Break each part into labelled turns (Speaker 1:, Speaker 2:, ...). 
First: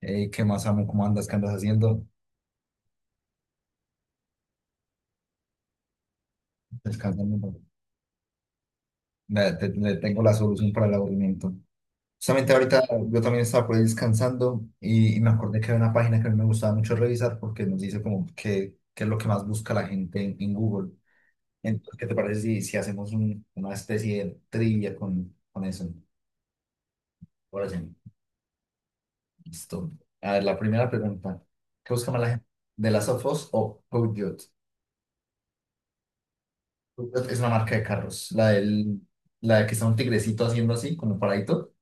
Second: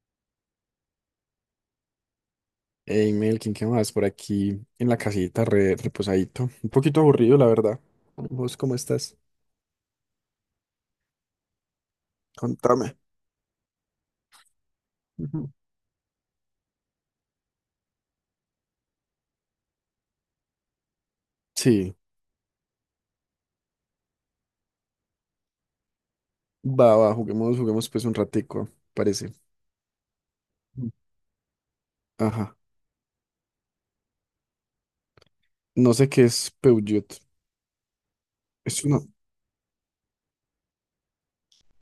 Speaker 1: Ey, ¿qué más amo? ¿Cómo andas? ¿Qué andas haciendo?
Speaker 2: Hey Melkin, ¿qué más? Por aquí en la casita, reposadito. Un poquito
Speaker 1: Descansando
Speaker 2: aburrido,
Speaker 1: un
Speaker 2: la
Speaker 1: poco.
Speaker 2: verdad. ¿Vos cómo estás?
Speaker 1: Le tengo la solución para el aburrimiento. Justamente ahorita
Speaker 2: Contame.
Speaker 1: yo también estaba por ahí descansando y me
Speaker 2: Ujú.
Speaker 1: acordé que había una página que a mí me gustaba mucho revisar porque nos dice como qué es lo que más busca la gente en Google. Entonces,
Speaker 2: Sí,
Speaker 1: ¿qué te parece si hacemos una especie de trivia con eso?
Speaker 2: va, juguemos,
Speaker 1: Ahora
Speaker 2: juguemos
Speaker 1: sí,
Speaker 2: pues un ratico, parece.
Speaker 1: listo. A ver, la primera
Speaker 2: Mm.
Speaker 1: pregunta. ¿Qué busca más la gente?
Speaker 2: Ajá.
Speaker 1: ¿De Las of Us o Code Geass?
Speaker 2: No sé qué es Peugeot.
Speaker 1: Fiat es una marca de carros.
Speaker 2: Es una...
Speaker 1: La de que está un tigrecito haciendo así, como paradito.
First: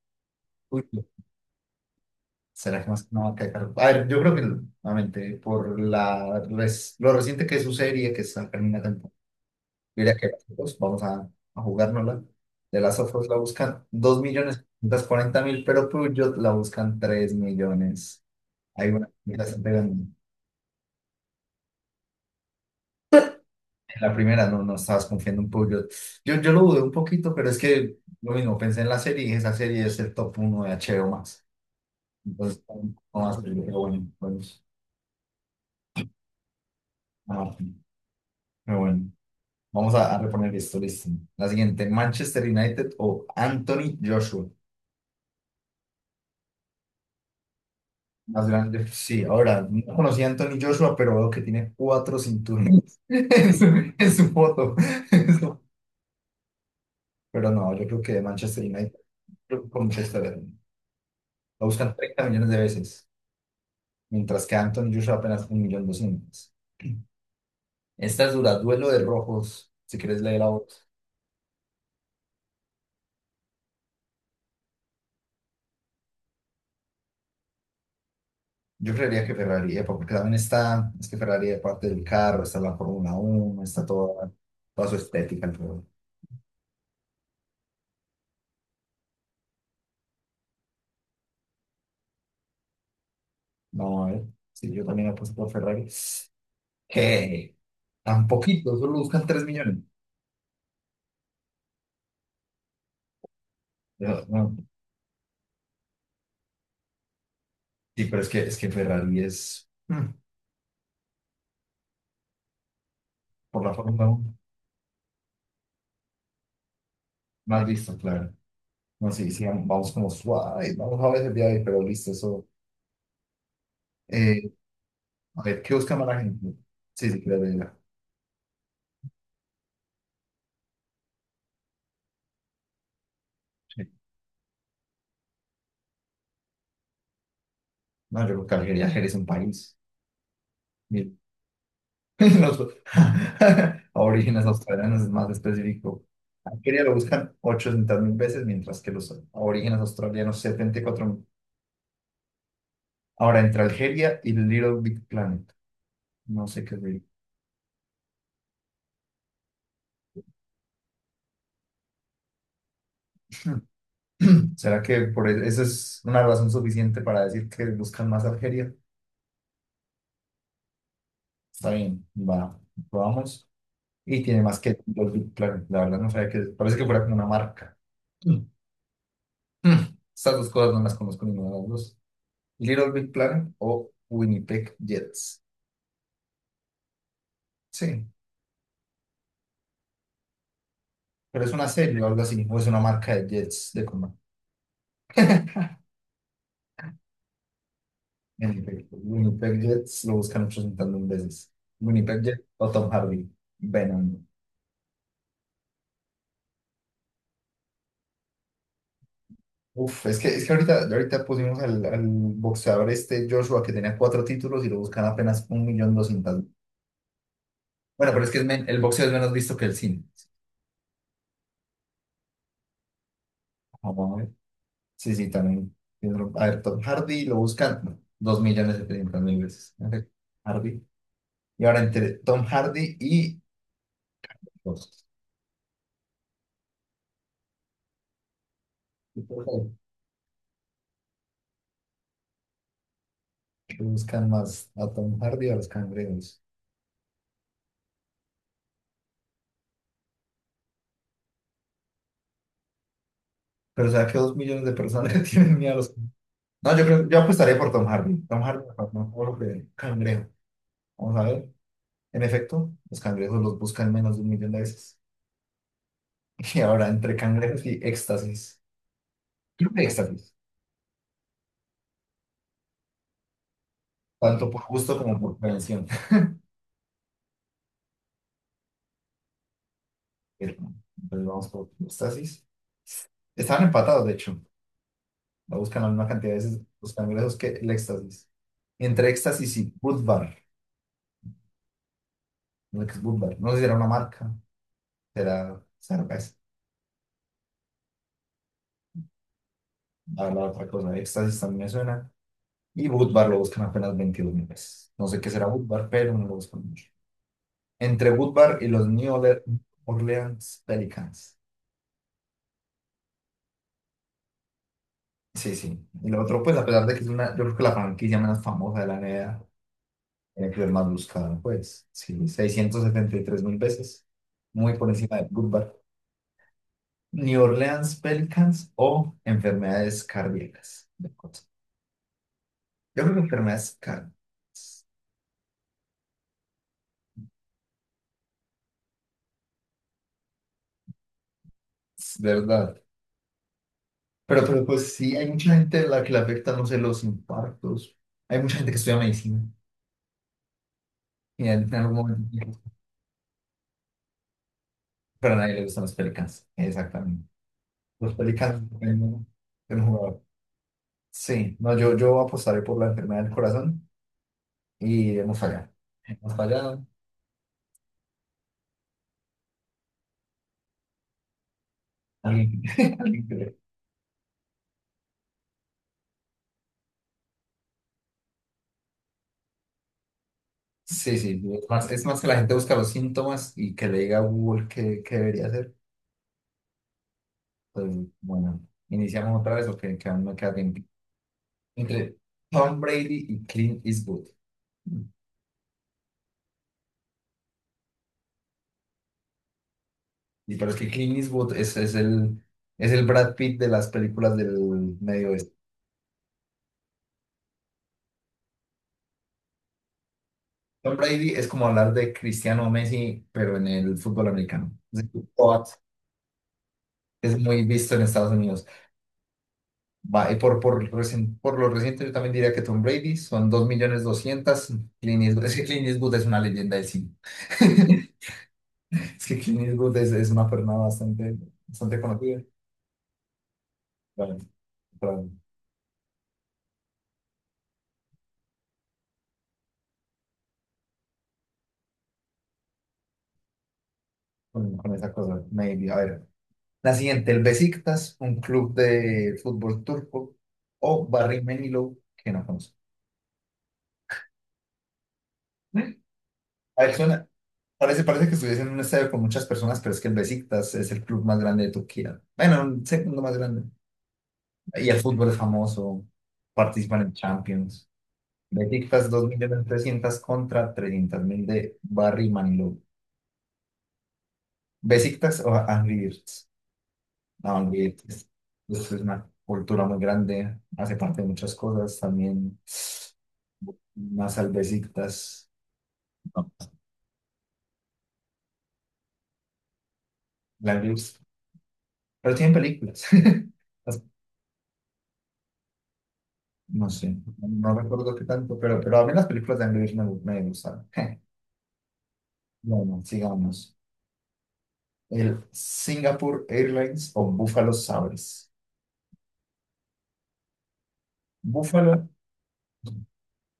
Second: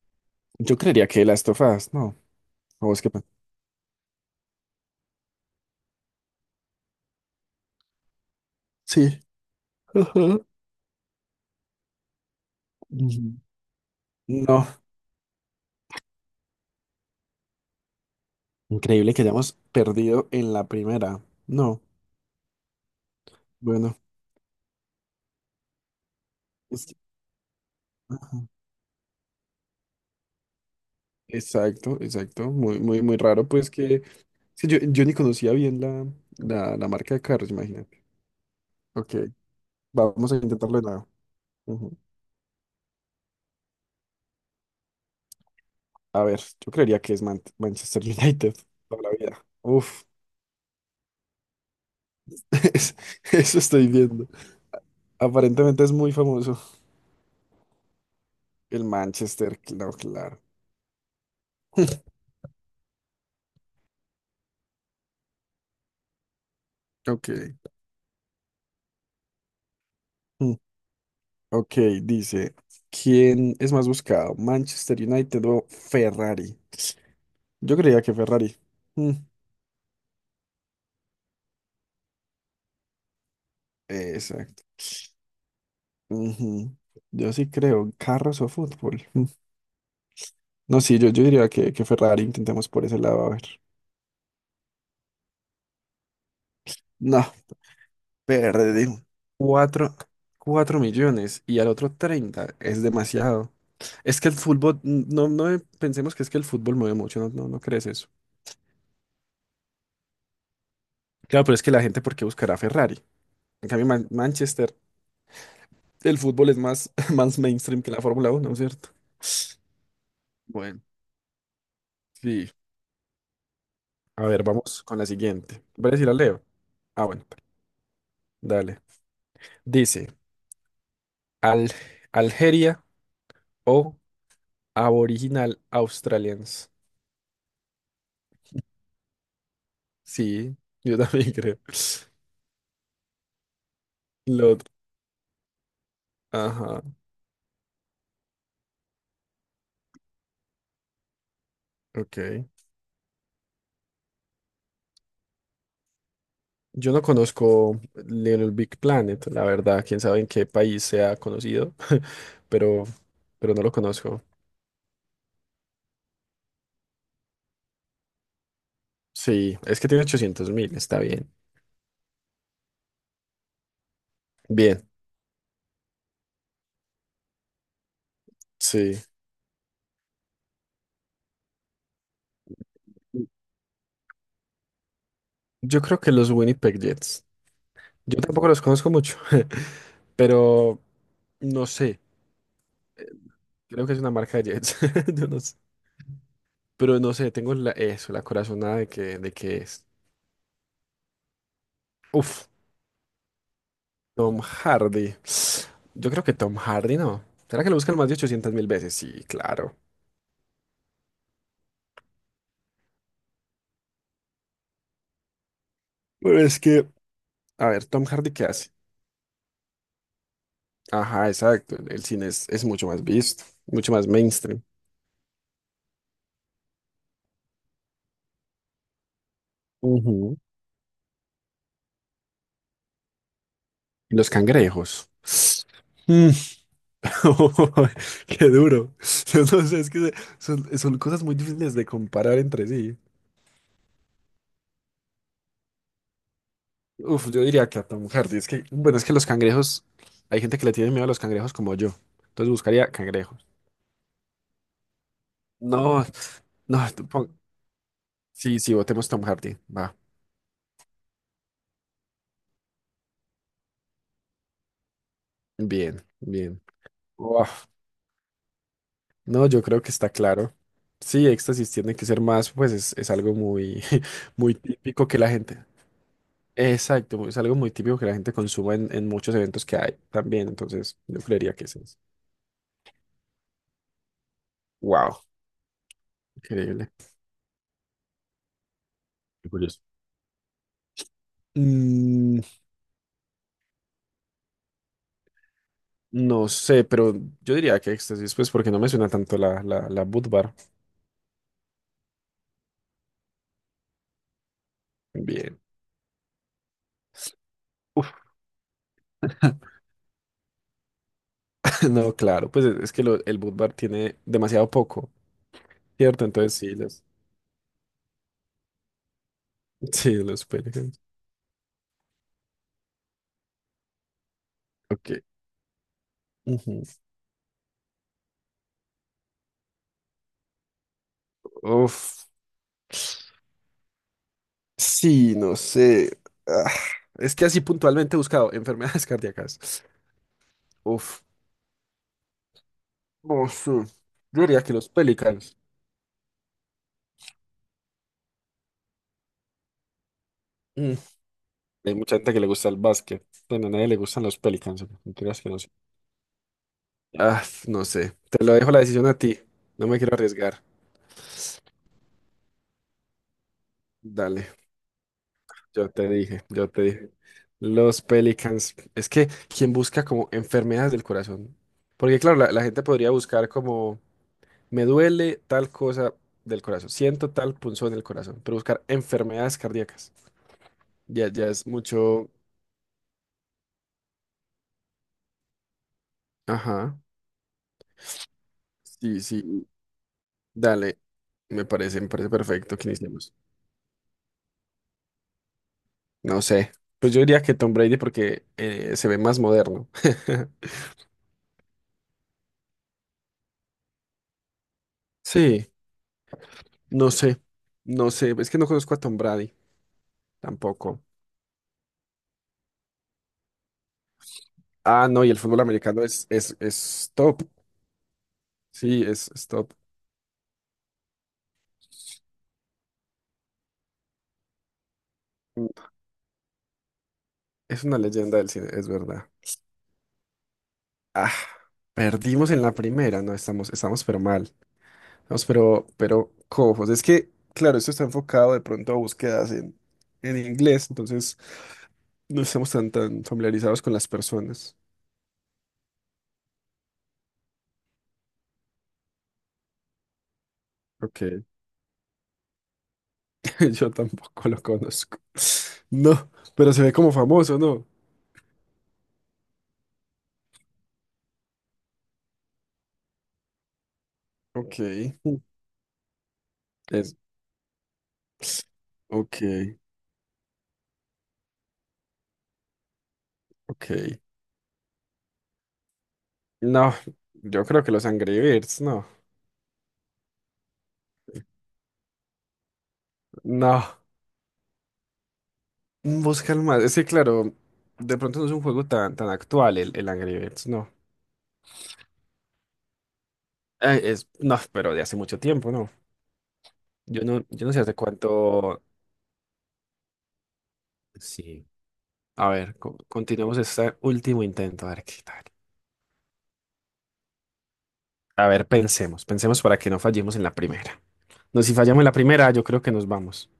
Speaker 2: Yo
Speaker 1: Uy, no.
Speaker 2: creería que las tofadas, ¿no?
Speaker 1: ¿Será
Speaker 2: ¿O
Speaker 1: que
Speaker 2: vos
Speaker 1: más que
Speaker 2: qué pe-
Speaker 1: una marca de carros? A ver, yo creo que, nuevamente, por la lo reciente que es su serie, que está en una temporada,
Speaker 2: Sí.
Speaker 1: yo diría que
Speaker 2: Ajá.
Speaker 1: pues, a jugárnosla. De Las of Us
Speaker 2: Ujú.
Speaker 1: la buscan dos millones
Speaker 2: No.
Speaker 1: cuarenta mil, pero Peugeot la buscan 3.000.000. Hay una
Speaker 2: Increíble que
Speaker 1: que la
Speaker 2: hayamos
Speaker 1: están pegando.
Speaker 2: perdido en la primera. No. Bueno.
Speaker 1: La primera no, no estabas confiando un poco. Yo lo dudé un
Speaker 2: es-
Speaker 1: poquito, pero es que lo mismo, pensé en la serie y dije, esa serie es el top uno de HBO Max.
Speaker 2: Exacto.
Speaker 1: Entonces,
Speaker 2: Muy
Speaker 1: no más,
Speaker 2: raro,
Speaker 1: pero
Speaker 2: pues que.
Speaker 1: bueno,
Speaker 2: Sí, yo ni conocía bien la marca de carros,
Speaker 1: ah,
Speaker 2: imagínate.
Speaker 1: pero bueno.
Speaker 2: Ok,
Speaker 1: A
Speaker 2: vamos a
Speaker 1: reponer
Speaker 2: intentarlo
Speaker 1: esto,
Speaker 2: de nuevo.
Speaker 1: listo. La siguiente,
Speaker 2: Ujú.
Speaker 1: Manchester United o Anthony Joshua.
Speaker 2: A ver, yo creería que es Manchester
Speaker 1: Más
Speaker 2: United
Speaker 1: grande,
Speaker 2: toda la
Speaker 1: sí,
Speaker 2: vida.
Speaker 1: ahora, no
Speaker 2: Uf,
Speaker 1: conocí a Anthony Joshua, pero veo que tiene cuatro
Speaker 2: es-
Speaker 1: cinturones en
Speaker 2: eso estoy
Speaker 1: en
Speaker 2: viendo.
Speaker 1: su foto.
Speaker 2: Aparentemente es muy famoso.
Speaker 1: Pero no, yo creo que Manchester
Speaker 2: El
Speaker 1: United,
Speaker 2: Manchester,
Speaker 1: creo que con
Speaker 2: claro.
Speaker 1: Manchester, lo buscan 30 millones de veces, mientras que Anthony Joshua apenas 1.200.000.
Speaker 2: Ok.
Speaker 1: Esta es dura, duelo de rojos, si quieres leer la
Speaker 2: Mm,
Speaker 1: otra.
Speaker 2: Ok, dice, ¿quién es más buscado? ¿Manchester United o Ferrari? Yo creía que Ferrari.
Speaker 1: Yo
Speaker 2: Mm,
Speaker 1: creería que Ferrari, EPA, porque también está, es que Ferrari es parte del carro, está la Fórmula 1,
Speaker 2: Exacto.
Speaker 1: toda su estética alrededor.
Speaker 2: Ujú. Yo sí creo, carros o fútbol. No, sí, yo diría que Ferrari intentemos por ese lado, a ver.
Speaker 1: No, a ver, sí, yo también apuesto por Ferrari. Que
Speaker 2: No,
Speaker 1: tan poquito,
Speaker 2: perdí.
Speaker 1: solo buscan 3.000.000.
Speaker 2: Cuatro, cuatro millones y al otro 30 es demasiado. Es
Speaker 1: Yo,
Speaker 2: que el
Speaker 1: no,
Speaker 2: fútbol, n- no pensemos que es que el fútbol mueve mucho, no crees
Speaker 1: sí,
Speaker 2: eso.
Speaker 1: pero es que Ferrari es,
Speaker 2: Claro, pero es que la gente, ¿por qué buscará Ferrari?
Speaker 1: por
Speaker 2: En
Speaker 1: la
Speaker 2: cambio,
Speaker 1: Fórmula 1,
Speaker 2: Manchester, el fútbol es más, más
Speaker 1: más
Speaker 2: mainstream que
Speaker 1: listo,
Speaker 2: la
Speaker 1: claro.
Speaker 2: Fórmula Uno, ¿cierto?
Speaker 1: No, sí, sí, vamos como suave,
Speaker 2: Bueno,
Speaker 1: vamos a veces de ahí, pero listo, eso.
Speaker 2: sí. A
Speaker 1: eh,
Speaker 2: ver, vamos con la
Speaker 1: A ver,
Speaker 2: siguiente.
Speaker 1: ¿qué busca
Speaker 2: ¿Puedes
Speaker 1: más
Speaker 2: ir a
Speaker 1: la
Speaker 2: Leo?
Speaker 1: gente?
Speaker 2: Ah,
Speaker 1: Sí, sí,
Speaker 2: bueno,
Speaker 1: creo que ya.
Speaker 2: dale. Dice, Al Algeria
Speaker 1: Sí.
Speaker 2: o Aboriginal Australians.
Speaker 1: No, yo creo que Algeria, Algeria es un país.
Speaker 2: Sí, yo
Speaker 1: Mira,
Speaker 2: también creo.
Speaker 1: los aborígenes
Speaker 2: Lo otro.
Speaker 1: australianos es más específico.
Speaker 2: Ajá,
Speaker 1: Algeria lo buscan 800 mil veces, mientras que los aborígenes australianos 74 mil.
Speaker 2: ok.
Speaker 1: Ahora, entre Algeria y Little Big Planet, no sé qué
Speaker 2: Yo
Speaker 1: es.
Speaker 2: no conozco Little Big Planet, la verdad. Quién sabe en qué país sea conocido, pero, pero no lo conozco.
Speaker 1: ¿Será que por eso es una razón suficiente para decir que buscan más Algeria?
Speaker 2: Sí, es que tiene ochocientos mil, está bien.
Speaker 1: Está bien, va, probamos. Y tiene más que
Speaker 2: Bien,
Speaker 1: Little Big Planet. La verdad no sabía que, parece que fuera como una marca.
Speaker 2: sí.
Speaker 1: Hmm, estas dos cosas no las conozco, ninguna de las dos. Little Big Planet o Winnipeg Jets.
Speaker 2: Yo creo que los Winnipeg Jets.
Speaker 1: Sí,
Speaker 2: Yo tampoco los conozco mucho, pero
Speaker 1: pero es
Speaker 2: no
Speaker 1: una
Speaker 2: sé.
Speaker 1: serie o algo así, o es una marca de jets de
Speaker 2: Creo que es una
Speaker 1: coma.
Speaker 2: marca de Jets. Yo no sé. Pero no sé, tengo la- eso, la corazonada
Speaker 1: Winnipeg,
Speaker 2: de que
Speaker 1: Winnipeg
Speaker 2: es.
Speaker 1: Jets lo buscan 800 mil veces. Winnipeg Jets
Speaker 2: Uf,
Speaker 1: o Tom Hardy. Venom.
Speaker 2: Tom Hardy. Yo creo que Tom Hardy no. ¿Será que lo buscan más de 800 mil veces? Sí, claro.
Speaker 1: Uf, es que, es que ahorita pusimos al boxeador este Joshua que tenía cuatro títulos y lo buscan apenas un millón doscientas
Speaker 2: Pero
Speaker 1: mil.
Speaker 2: es que, a ver, Tom
Speaker 1: Bueno, pero es
Speaker 2: Hardy,
Speaker 1: que
Speaker 2: ¿qué
Speaker 1: es
Speaker 2: hace?
Speaker 1: el boxeo es menos visto que el cine.
Speaker 2: Ajá, exacto. El cine es mucho más visto,
Speaker 1: Ah,
Speaker 2: mucho más mainstream.
Speaker 1: Sí, sí, también. Piénsalo. A ver, Tom Hardy lo buscan no, 2.700.000 veces. Ok,
Speaker 2: Ujú.
Speaker 1: Hardy. Y ahora entre Tom Hardy y
Speaker 2: Y los
Speaker 1: los
Speaker 2: cangrejos. Mm. Qué duro. Yo no sé, es que se- son, son cosas muy difíciles de comparar entre sí.
Speaker 1: que buscan más a Tom Hardy o a los cangrejos.
Speaker 2: Uf, yo diría que a Tom Hardy. Es que, bueno, es que los cangrejos, hay gente que le tiene miedo a los cangrejos como yo. Entonces buscaría cangrejos.
Speaker 1: Pero o sea que 2.000.000 de personas tienen miedo a los.
Speaker 2: No,
Speaker 1: No,
Speaker 2: no,
Speaker 1: yo
Speaker 2: tú
Speaker 1: creo, yo
Speaker 2: pon-
Speaker 1: apostaría por Tom Hardy. Tom
Speaker 2: sí,
Speaker 1: Hardy
Speaker 2: sí, votemos
Speaker 1: no,
Speaker 2: Tom
Speaker 1: por
Speaker 2: Hardy.
Speaker 1: el
Speaker 2: Va,
Speaker 1: cangrejo. Vamos a ver. En efecto, los cangrejos los buscan menos de 1.000.000 de veces.
Speaker 2: bien,
Speaker 1: Y
Speaker 2: bien.
Speaker 1: ahora entre cangrejos
Speaker 2: Uf,
Speaker 1: y éxtasis.
Speaker 2: no, yo
Speaker 1: Creo
Speaker 2: creo
Speaker 1: que
Speaker 2: que está
Speaker 1: éxtasis.
Speaker 2: claro. Sí, éxtasis tiene que ser más, pues es algo muy,
Speaker 1: Tanto
Speaker 2: muy
Speaker 1: por gusto
Speaker 2: típico
Speaker 1: como
Speaker 2: que la
Speaker 1: por
Speaker 2: gente.
Speaker 1: prevención.
Speaker 2: Exacto, es algo muy típico que la gente consuma en muchos eventos que hay también. Entonces, yo
Speaker 1: Entonces vamos
Speaker 2: creería que
Speaker 1: por
Speaker 2: es eso.
Speaker 1: los. Estaban empatados, de hecho.
Speaker 2: Wow,
Speaker 1: La buscan la misma cantidad de veces
Speaker 2: increíble.
Speaker 1: los cangrejos que el éxtasis. Entre
Speaker 2: Qué
Speaker 1: éxtasis y
Speaker 2: curioso.
Speaker 1: Budvar.
Speaker 2: Mm,
Speaker 1: No es Budvar. No sé si era una marca. Será cerveza.
Speaker 2: no sé, pero yo diría que éxtasis, pues porque no me suena tanto la
Speaker 1: A
Speaker 2: Bud
Speaker 1: ver, la
Speaker 2: Bar.
Speaker 1: otra cosa. Éxtasis también me suena. Y Budvar lo buscan apenas 22.000 veces. No sé qué será
Speaker 2: Bien.
Speaker 1: Budvar, pero no lo buscan mucho. Entre
Speaker 2: Uf.
Speaker 1: Budvar y los Orleans Pelicans.
Speaker 2: No, claro, pues es que lo- el boot bar tiene demasiado poco,
Speaker 1: Sí, sí. Y lo
Speaker 2: ¿cierto?
Speaker 1: otro,
Speaker 2: Entonces
Speaker 1: pues, a pesar de que es una, yo creo que la franquicia menos famosa de la NBA,
Speaker 2: sí, los
Speaker 1: era que el más
Speaker 2: pelicans.
Speaker 1: buscado, pues, sí, 673.000 veces, muy por
Speaker 2: Ok.
Speaker 1: encima de Goodbar.
Speaker 2: Ujú.
Speaker 1: New Orleans Pelicans o enfermedades cardíacas, de acuerdo.
Speaker 2: Uf.
Speaker 1: Yo creo que enfermedades cardíacas.
Speaker 2: Sí, no sé. Ah, es que así puntualmente he buscado enfermedades cardíacas. Uf.
Speaker 1: Es, ¿verdad?
Speaker 2: No sé. Yo diría
Speaker 1: Pero
Speaker 2: que los
Speaker 1: pues sí, hay mucha
Speaker 2: pelicans.
Speaker 1: gente a la que le afecta, no sé, los infartos. Hay mucha gente que estudia medicina
Speaker 2: Mm.
Speaker 1: y en algún
Speaker 2: Hay mucha gente que le
Speaker 1: momento,
Speaker 2: gusta el básquet. Bueno, a nadie le gustan los pelicans, ¿no?
Speaker 1: pero a
Speaker 2: Mentiras que
Speaker 1: nadie
Speaker 2: no
Speaker 1: le
Speaker 2: sé.
Speaker 1: gustan los Pelicans, exactamente.
Speaker 2: Ah, no sé.
Speaker 1: Los
Speaker 2: Te lo
Speaker 1: Pelicans,
Speaker 2: dejo la decisión a
Speaker 1: el,
Speaker 2: ti.
Speaker 1: el
Speaker 2: No me quiero
Speaker 1: jugador.
Speaker 2: arriesgar.
Speaker 1: Sí, no, yo apostaré por la enfermedad del corazón.
Speaker 2: Dale.
Speaker 1: Y hemos fallado.
Speaker 2: Yo te
Speaker 1: Hemos
Speaker 2: dije, yo te
Speaker 1: fallado.
Speaker 2: dije. Los Pelicans. Es que quien busca como enfermedades del corazón. Porque claro, la,
Speaker 1: Alguien,
Speaker 2: la gente podría
Speaker 1: alguien que
Speaker 2: buscar
Speaker 1: le.
Speaker 2: como me duele tal cosa del corazón, siento tal punzón en el corazón, pero buscar enfermedades cardíacas.
Speaker 1: Sí,
Speaker 2: Ya,
Speaker 1: sí,
Speaker 2: ya
Speaker 1: sí,
Speaker 2: es
Speaker 1: es más que
Speaker 2: mucho.
Speaker 1: la gente busca los síntomas y que le diga a Google qué debería hacer.
Speaker 2: Ajá.
Speaker 1: Pues bueno,
Speaker 2: Sí,
Speaker 1: iniciamos otra vez
Speaker 2: sí.
Speaker 1: o que aún no queda tiempo.
Speaker 2: Dale. Me parece, me
Speaker 1: Entre
Speaker 2: parece perfecto
Speaker 1: Tom
Speaker 2: que
Speaker 1: Brady
Speaker 2: iniciemos.
Speaker 1: y Clint Eastwood.
Speaker 2: No sé. Pues yo diría que Tom Brady porque se ve más moderno.
Speaker 1: Y pero es que Clint Eastwood es el Brad Pitt de las películas del medio oeste.
Speaker 2: Sí, no sé. No sé. Es que no conozco a Tom Brady
Speaker 1: Tom
Speaker 2: tampoco.
Speaker 1: Brady es como hablar de Cristiano Messi, pero en el fútbol americano. Es
Speaker 2: Ah,
Speaker 1: decir,
Speaker 2: no,
Speaker 1: T
Speaker 2: y el
Speaker 1: O
Speaker 2: fútbol
Speaker 1: A T,
Speaker 2: americano es
Speaker 1: es
Speaker 2: top.
Speaker 1: muy visto en Estados Unidos.
Speaker 2: Sí, es top.
Speaker 1: Va, y por lo reciente, yo también diría que Tom Brady son 2.200.000. Clint Eastwood, es que
Speaker 2: Mm,
Speaker 1: Clint Eastwood es una leyenda del cine.
Speaker 2: es una leyenda del cine, es
Speaker 1: Es
Speaker 2: verdad.
Speaker 1: que Clint Eastwood es una persona
Speaker 2: Ah,
Speaker 1: bastante, bastante conocida.
Speaker 2: perdimos en la primera, no, estamos pero
Speaker 1: Vale,
Speaker 2: mal.
Speaker 1: pero
Speaker 2: Estamos pero cojos. Es que, claro, esto está enfocado de pronto a búsquedas en inglés, entonces no estamos tan familiarizados con las personas.
Speaker 1: con esa cosa, maybe. A ver, la siguiente, el Besiktas, un club de fútbol turco, o
Speaker 2: Ok,
Speaker 1: Barry Manilow, que no conozco.
Speaker 2: yo tampoco lo conozco. No, pero se
Speaker 1: A
Speaker 2: ve
Speaker 1: ver,
Speaker 2: como
Speaker 1: suena,
Speaker 2: famoso, ¿no?
Speaker 1: parece que estuviese en un estadio con muchas personas, pero es que el Besiktas es el club más grande de Turquía. Bueno, un segundo más grande.
Speaker 2: Ok,
Speaker 1: Y el fútbol es famoso, participan en
Speaker 2: es,
Speaker 1: Champions. Besiktas
Speaker 2: ok,
Speaker 1: 2.300.000 contra 300.000 de Barry Manilow.
Speaker 2: ok.
Speaker 1: Besiktas o Angry Birds.
Speaker 2: No,
Speaker 1: No,
Speaker 2: yo
Speaker 1: Angry
Speaker 2: creo que
Speaker 1: Birds
Speaker 2: los Angry Birds,
Speaker 1: es
Speaker 2: no.
Speaker 1: una cultura muy grande, hace parte de muchas cosas, también
Speaker 2: No,
Speaker 1: más al Besiktas, no,
Speaker 2: busca el más. Es que, claro, de pronto no es un juego tan actual el Angry Birds,
Speaker 1: el Angry
Speaker 2: no.
Speaker 1: Birds. Pero tienen películas. Las.
Speaker 2: Es, no, pero de hace mucho tiempo, no.
Speaker 1: No sé,
Speaker 2: Yo no
Speaker 1: no
Speaker 2: sé hace
Speaker 1: recuerdo qué tanto,
Speaker 2: cuánto.
Speaker 1: pero a mí las películas de Angry Birds me, me gustaron.
Speaker 2: Sí. A ver,
Speaker 1: Bueno,
Speaker 2: continuemos
Speaker 1: sigamos.
Speaker 2: este último intento, a ver qué
Speaker 1: El
Speaker 2: tal.
Speaker 1: Singapore Airlines o Buffalo
Speaker 2: A
Speaker 1: Sabres.
Speaker 2: ver, pensemos para que no fallemos en la primera. No, si fallamos en
Speaker 1: Buffalo,
Speaker 2: la primera, yo creo que nos vamos.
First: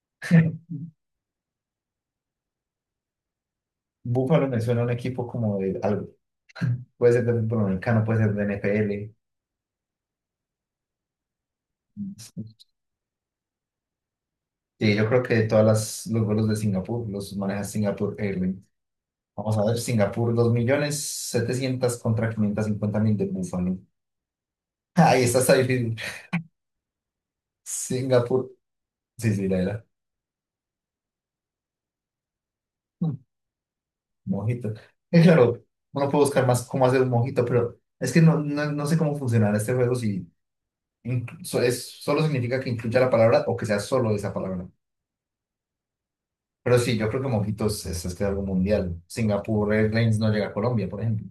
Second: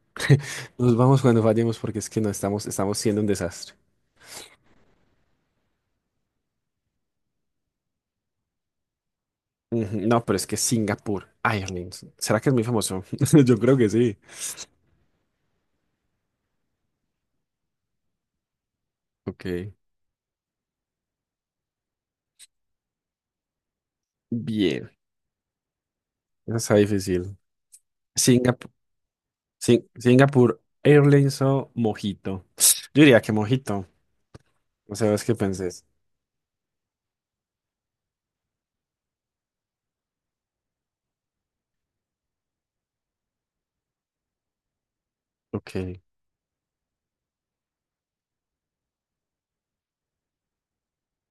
Speaker 2: Nos vamos cuando fallemos porque es que no estamos, estamos siendo un desastre.
Speaker 1: Buffalo me suena a un equipo como de algo. Puede ser de fútbol americano, puede ser de NFL.
Speaker 2: Ujú, no, pero es que Singapur, Airlines. ¿Será que es muy famoso? Yo creo que sí.
Speaker 1: Sí, yo creo que de todas las, los vuelos de Singapur los maneja Singapore Airlines.
Speaker 2: Ok.
Speaker 1: Vamos a ver, Singapur, 2.700.000 contra 550.000 de Buffalo.
Speaker 2: Bien.
Speaker 1: Ahí está, está difícil.
Speaker 2: Eso está difícil.
Speaker 1: Singapur,
Speaker 2: Singapur,
Speaker 1: sí, sí, la era.
Speaker 2: Singapur Airlines o Mojito. Yo
Speaker 1: Mm,
Speaker 2: diría que Mojito.
Speaker 1: Mojito.
Speaker 2: No
Speaker 1: Es
Speaker 2: sabes qué
Speaker 1: claro,
Speaker 2: pensés.
Speaker 1: uno puede buscar más cómo hacer un mojito, pero es que no, no sé cómo funcionará este juego si incluso es, solo significa que incluya la palabra o que sea solo esa palabra.
Speaker 2: Ok.
Speaker 1: Pero sí, yo creo que mojitos es que algo mundial. Singapur Airlines no llega a Colombia, por ejemplo.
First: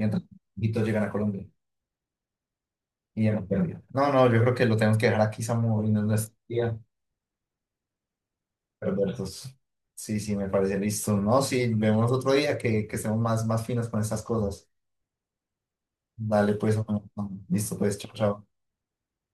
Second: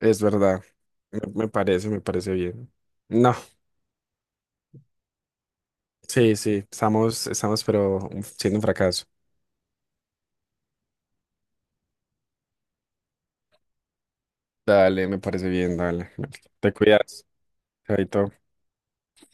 Speaker 2: Es verdad.
Speaker 1: mojitos llegan a
Speaker 2: Me,
Speaker 1: Colombia
Speaker 2: me parece, me parece bien.
Speaker 1: y ya
Speaker 2: No.
Speaker 1: no Colombia. No, no, yo creo que lo tenemos que dejar aquí, Samu, y no es nuestro
Speaker 2: Sí, sí.
Speaker 1: día.
Speaker 2: Estamos, pero siendo un fracaso.
Speaker 1: Perversos. Sí, sí, me parece listo. No, sí, vemos otro día que estemos más, más finos con estas cosas.
Speaker 2: Dale, me parece bien, dale.
Speaker 1: Dale,
Speaker 2: Te
Speaker 1: pues, bueno,
Speaker 2: cuidas.
Speaker 1: listo, pues, chao,
Speaker 2: Chaito.
Speaker 1: chao.